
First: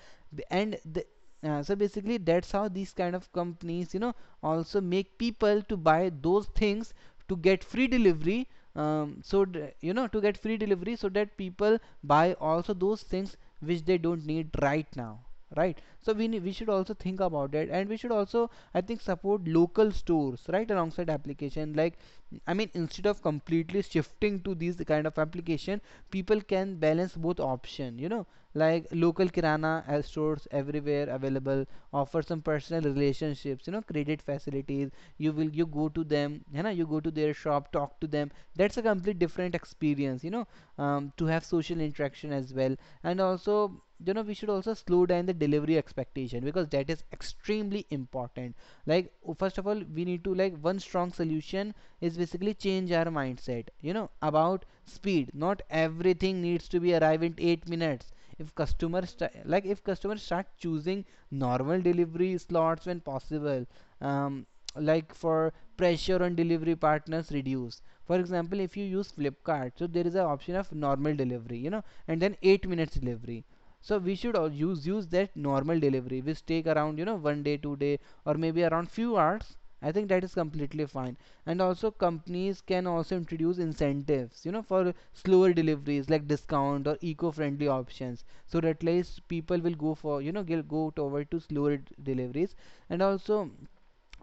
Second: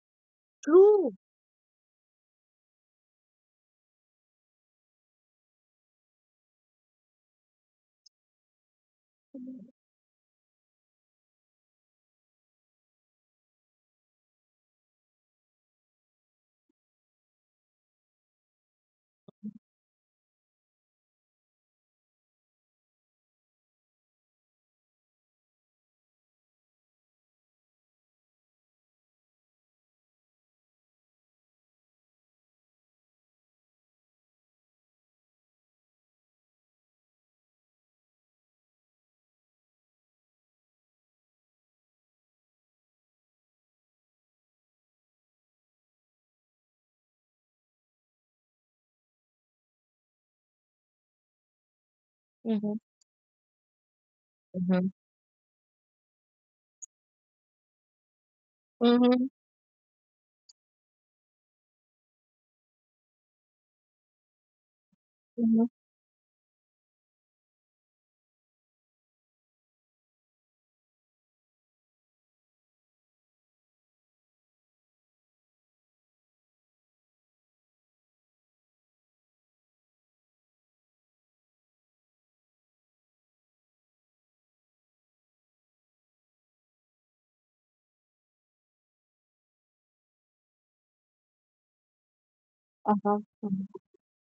[SPEAKER 2] And the,
[SPEAKER 1] True.
[SPEAKER 2] uh, so basically that's how these kind of companies, you know, also make people to buy those things to get free delivery. Um, so
[SPEAKER 1] Mm-hmm.
[SPEAKER 2] you know to get free delivery so that people buy also those things which they don't need right now, right? So we need, we should also think about it, and we should also I think support local stores right alongside application. Like I mean instead of completely shifting to these kind of application, people can balance both option, you know, like local kirana uh, stores everywhere available, offer some personal relationships, you know, credit facilities. You will you go to them, you know, you go to their shop, talk to them. That's a complete different experience, you know, um, to have social interaction as well. And also you know we should also slow down the delivery expectation because that is extremely important. Like first of all we need to like one strong solution is basically change our mindset, you know, about
[SPEAKER 1] Mm-hmm.
[SPEAKER 2] speed. Not everything needs to be arrived in eight minutes. If customers
[SPEAKER 1] Mm-hmm.
[SPEAKER 2] like if customers start choosing normal delivery slots when possible, um, like for
[SPEAKER 1] Mm-hmm.
[SPEAKER 2] pressure on delivery partners reduce. For example, if you use Flipkart, so there is an option of normal delivery, you know, and then eight minutes delivery. So we should all use use that normal delivery which take around you know one day two day or maybe around few hours. I think that is completely fine. And also companies can also introduce incentives, you know, for slower deliveries, like discount or eco-friendly options, so that at least people will go for you know will go toward to slower deliveries. And
[SPEAKER 1] Uh-huh.
[SPEAKER 2] also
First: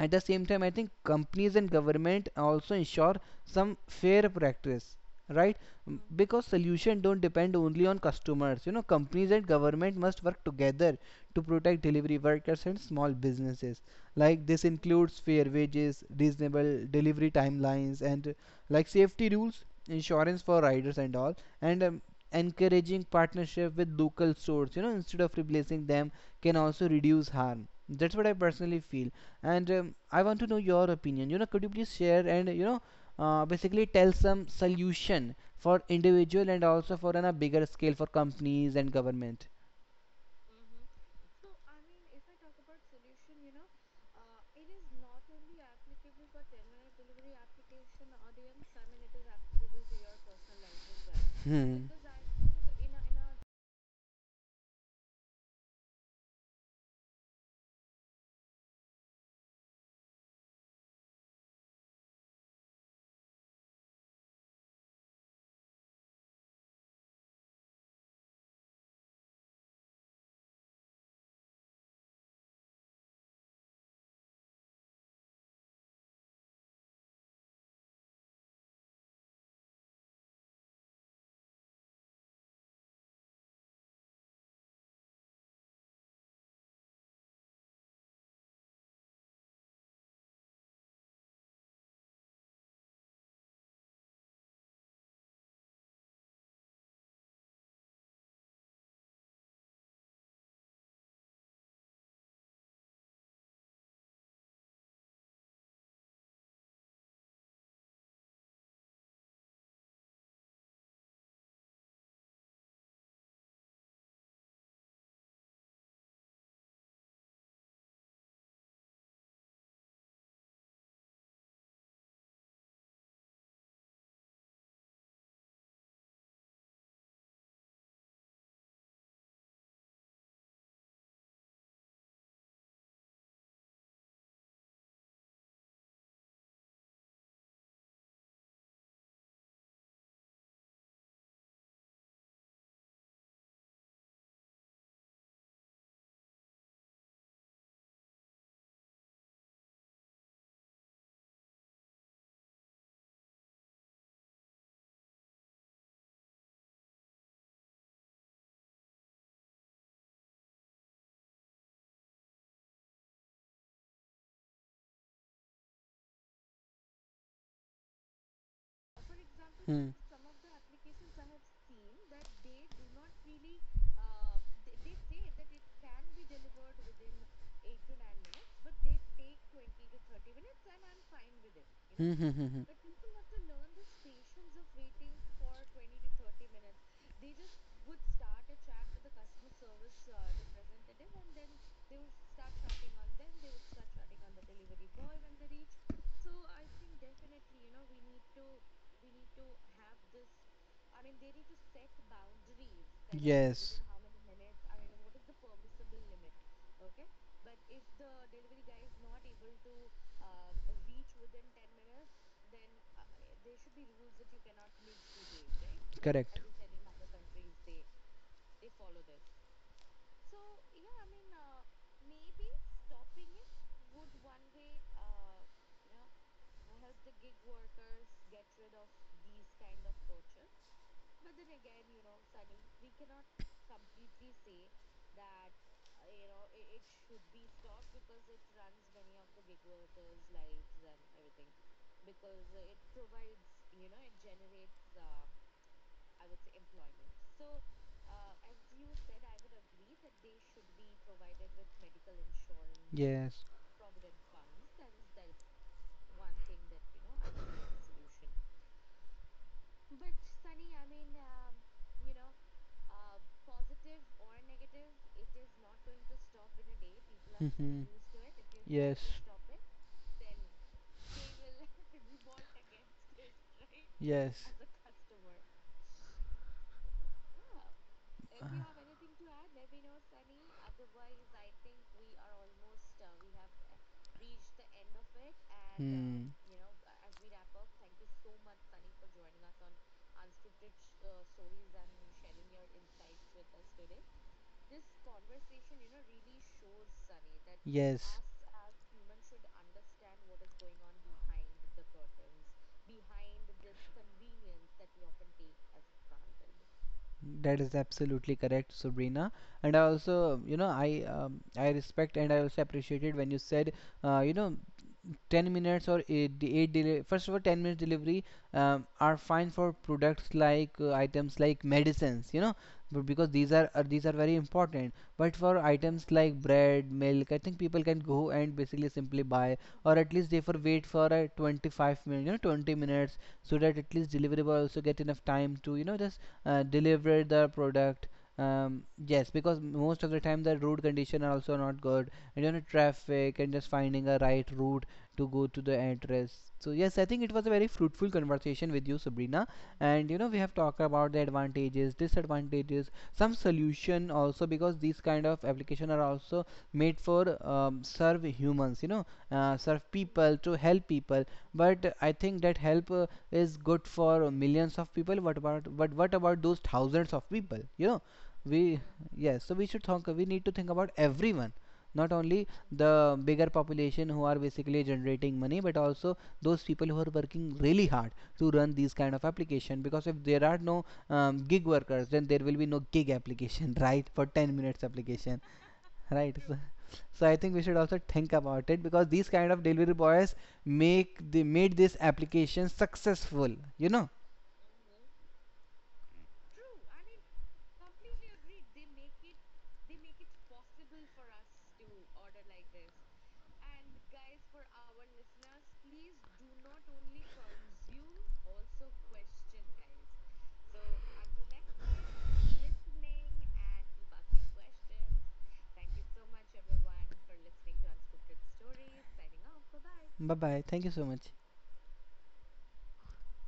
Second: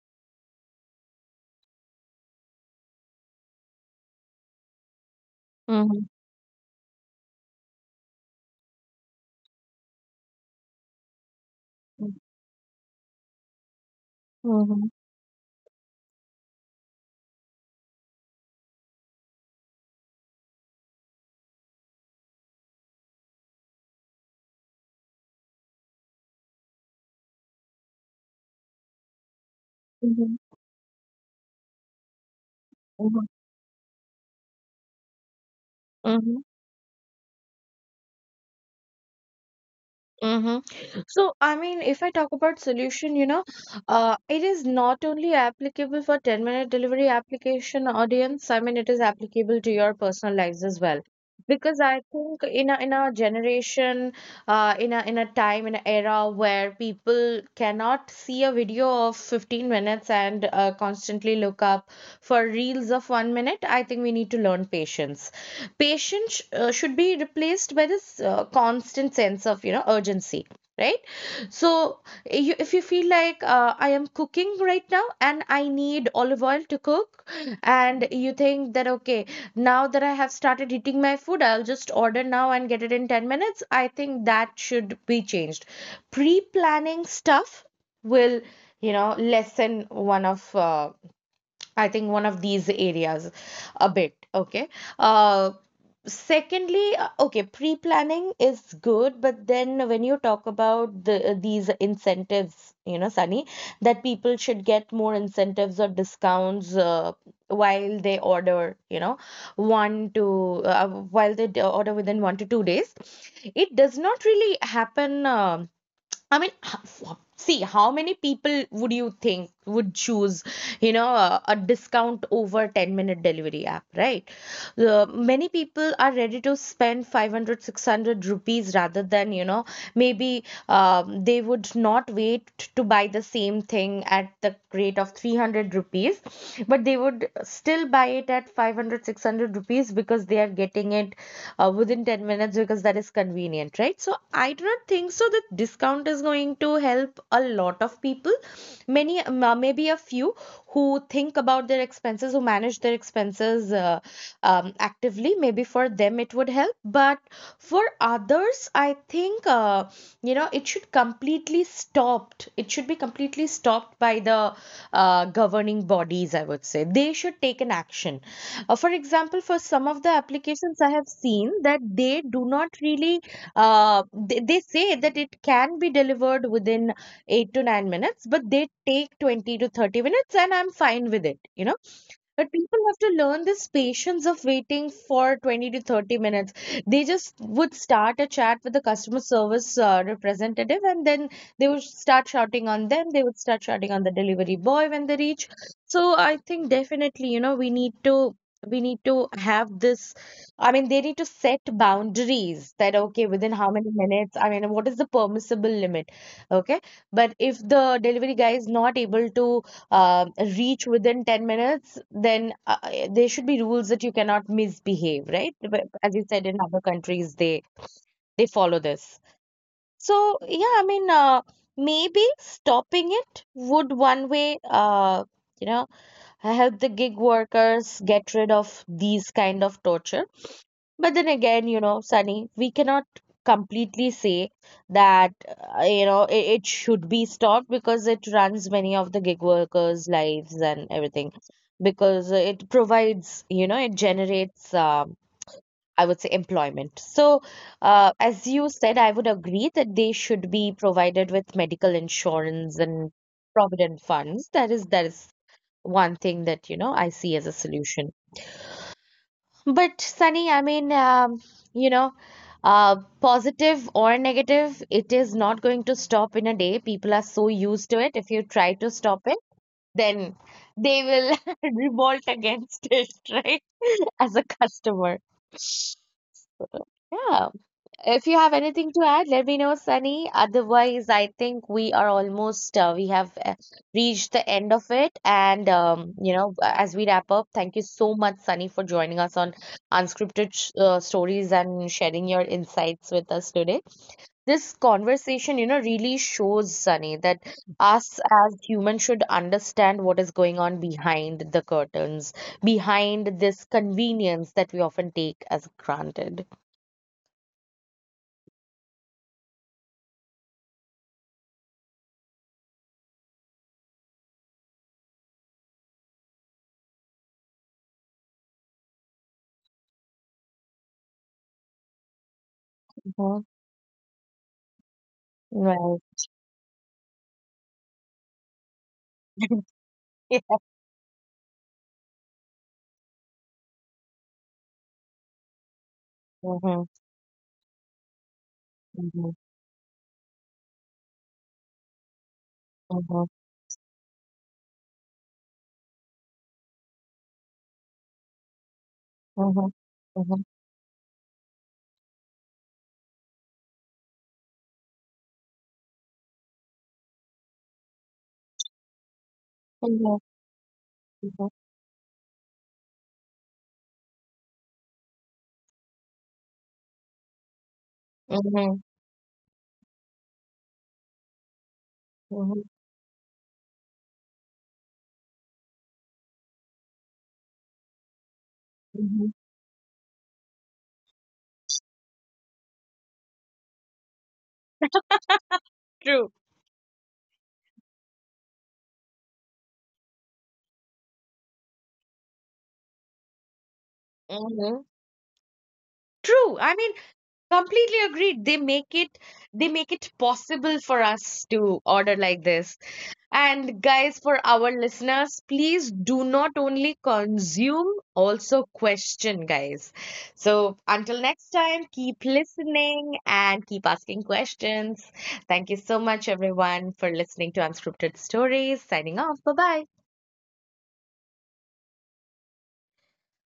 [SPEAKER 2] at the same time I think companies and government also ensure some fair practice, right? M-
[SPEAKER 1] Mhm.
[SPEAKER 2] because solution don't depend only on customers, you know, companies and government must work together to protect
[SPEAKER 1] Mm.
[SPEAKER 2] delivery workers and small businesses. Like this
[SPEAKER 1] Mhm.
[SPEAKER 2] includes fair wages, reasonable delivery timelines, and uh, like safety rules, insurance for riders and all. And um, encouraging partnership with local stores, you know, instead of replacing them, can also reduce harm. That's what I personally feel. And um, I
[SPEAKER 1] Mhm.
[SPEAKER 2] want to know your opinion, you know, could you please share, and you know,
[SPEAKER 1] Mhm.
[SPEAKER 2] uh, basically tells some solution for
[SPEAKER 1] Mhm.
[SPEAKER 2] individual and also for on a bigger scale for companies and government.
[SPEAKER 1] Mhm. So, I mean, if I talk about solution, you know, uh, it is not only applicable for ten-minute delivery application audience. I mean, it is applicable to your personal lives as well. Because
[SPEAKER 2] Hmm.
[SPEAKER 1] I think in a in a generation, uh, in a in a time, in an era where people cannot see a video of fifteen minutes and uh, constantly look up for reels of one minute, I think we need to learn patience. Patience uh, should be replaced by this uh, constant sense of, you know, urgency, right? So you, if you feel like, uh, I am cooking right now and I need olive oil to cook, and you think that, okay, now that I have started eating my food, I'll just order now and get it in ten minutes. I think that should be changed. Pre-planning stuff will, you know, lessen one of, uh, I think, one of these areas a bit. Okay. uh, Secondly, uh, okay, pre-planning is good, but then when you talk about the, uh, these incentives, you know, Sunny, that people should get more incentives or discounts uh, while they order, you know, one to uh, while they d- order within one to two days, it does not really happen. um I mean, see how many people would you think would choose, you know, a, a discount over ten minute delivery app, right? Uh, many people are ready to spend five hundred, six hundred rupees rather than, you know, maybe, um, they would not wait to buy the same thing at the rate of three hundred rupees, but they would still buy it at five hundred, six hundred rupees because they are getting it uh, within ten minutes because that is convenient, right? So I do not think so that discount is going to help help a lot of people. Many, maybe a few, who think about their expenses, who manage their expenses, uh, um, actively, maybe for them it would help, but for others I think, uh, you know, it should completely stopped. It should be completely stopped by the, uh, governing bodies, I would say. They should take an action. Uh, for example, for
[SPEAKER 2] Hmm. Hmm.
[SPEAKER 1] some of the applications I have seen that they do not really uh, they, they say that it can be delivered within eight to nine minutes, but they take twenty to thirty minutes, and I'm fine with it, you know. But
[SPEAKER 2] Hmm.
[SPEAKER 1] people have to learn this patience of waiting for twenty
[SPEAKER 2] Hmm.
[SPEAKER 1] to thirty minutes.
[SPEAKER 2] Hmm.
[SPEAKER 1] They just would start a chat with the customer service uh, representative, and then they would start shouting on them. They would start shouting on the delivery boy when they reach. So I think definitely, you know, we need to. We need to have this. I mean, they need to set boundaries that, okay, within how many minutes? I mean, what is the permissible limit?
[SPEAKER 2] Like
[SPEAKER 1] Okay. But if the delivery guy is not able to um, reach within ten minutes, then uh, uh, there should be rules that you cannot misbehave, right? But as you
[SPEAKER 2] correct.
[SPEAKER 1] said, in other countries, they they follow this. So yeah, I mean, uh, maybe stopping it would one way, uh, you know, help the gig workers get rid of these kind of torture. But then again, you know, Sunny, we cannot completely say that, uh, you know, it, it should be stopped because it runs many of the gig workers' lives and everything. Because it provides, you know, it generates, um, I would say, employment. So, uh, as you said, I would agree that they should be provided with medical insurance and
[SPEAKER 2] Yes.
[SPEAKER 1] provident funds. That is, that is one thing that, you know, I see as a solution. But Sunny, I mean, um, you know, uh, positive or negative, it is not going to stop in a day. People are so
[SPEAKER 2] Hmm.
[SPEAKER 1] used to it. If you try to stop it, then they will revolt against it, right? As
[SPEAKER 2] Yes.
[SPEAKER 1] a customer. Yeah. If you have anything to add, let me know, Sunny. Otherwise, I think we are almost, uh, we have uh,
[SPEAKER 2] uh,
[SPEAKER 1] reached the end of it. And, um, you know, as we wrap up, thank you so much, Sunny, for joining us on Unscripted Sh- uh, Stories and sharing your insights with us today. This conversation, you know, really shows, Sunny, that
[SPEAKER 2] Yes,
[SPEAKER 1] us as humans should understand what is going on behind the curtains, behind this convenience that we often take as granted.
[SPEAKER 2] that is absolutely correct, Sabrina. And I also, you know, I um, I respect and I also appreciated when you said, uh, you know. ten minutes or eight, de- eight deli- first of all ten minutes delivery um, are fine for products like uh, items like medicines, you know, but because
[SPEAKER 1] Mhm.
[SPEAKER 2] these are uh, these are very important. But for
[SPEAKER 1] Right.
[SPEAKER 2] items like bread, milk, I think people can go and basically simply buy, or at least they for wait for a uh, twenty-five minutes, you know, twenty minutes, so that at least deliverable also get enough time to you know just uh,
[SPEAKER 1] Mhm.
[SPEAKER 2] deliver the product. Um, yes
[SPEAKER 1] Mhm.
[SPEAKER 2] because most of the time the road condition are also not good, and you know
[SPEAKER 1] Mhm.
[SPEAKER 2] traffic and just finding a right route to go to the address. So yes, I think it was a very fruitful conversation with you, Sabrina.
[SPEAKER 1] Mhm.
[SPEAKER 2] And you
[SPEAKER 1] Mhm.
[SPEAKER 2] know, we
[SPEAKER 1] Mhm.
[SPEAKER 2] have talked about the advantages, disadvantages, some solution also, because these kind of application are also made for um, serve humans. You know, uh, serve
[SPEAKER 1] Mhm.
[SPEAKER 2] people to help people. But I think that help uh, is good for millions of people. What about but what about those thousands of people? You know, we
[SPEAKER 1] Mhm.
[SPEAKER 2] yes. So we should think. We need to think about everyone, not only
[SPEAKER 1] Mhm.
[SPEAKER 2] the bigger population who are basically generating money, but also those people who are working really hard to run these kind of
[SPEAKER 1] Mhm.
[SPEAKER 2] application. Because if there are no um, gig workers, then there will be no gig application right for ten minutes application, right?
[SPEAKER 1] True.
[SPEAKER 2] So, so I think we should also think about it because these kind of delivery boys make they made this application successful, you know.
[SPEAKER 1] Mhm. True. I mean, completely agreed. They make it they make it possible for us to order like this. And guys, for our listeners, please do not only consume, also question, guys. So until next time, keep listening and keep asking questions. Thank you so much, everyone, for listening to Unscripted Stories. Signing off. Bye bye.
[SPEAKER 2] Bye bye, thank you so much.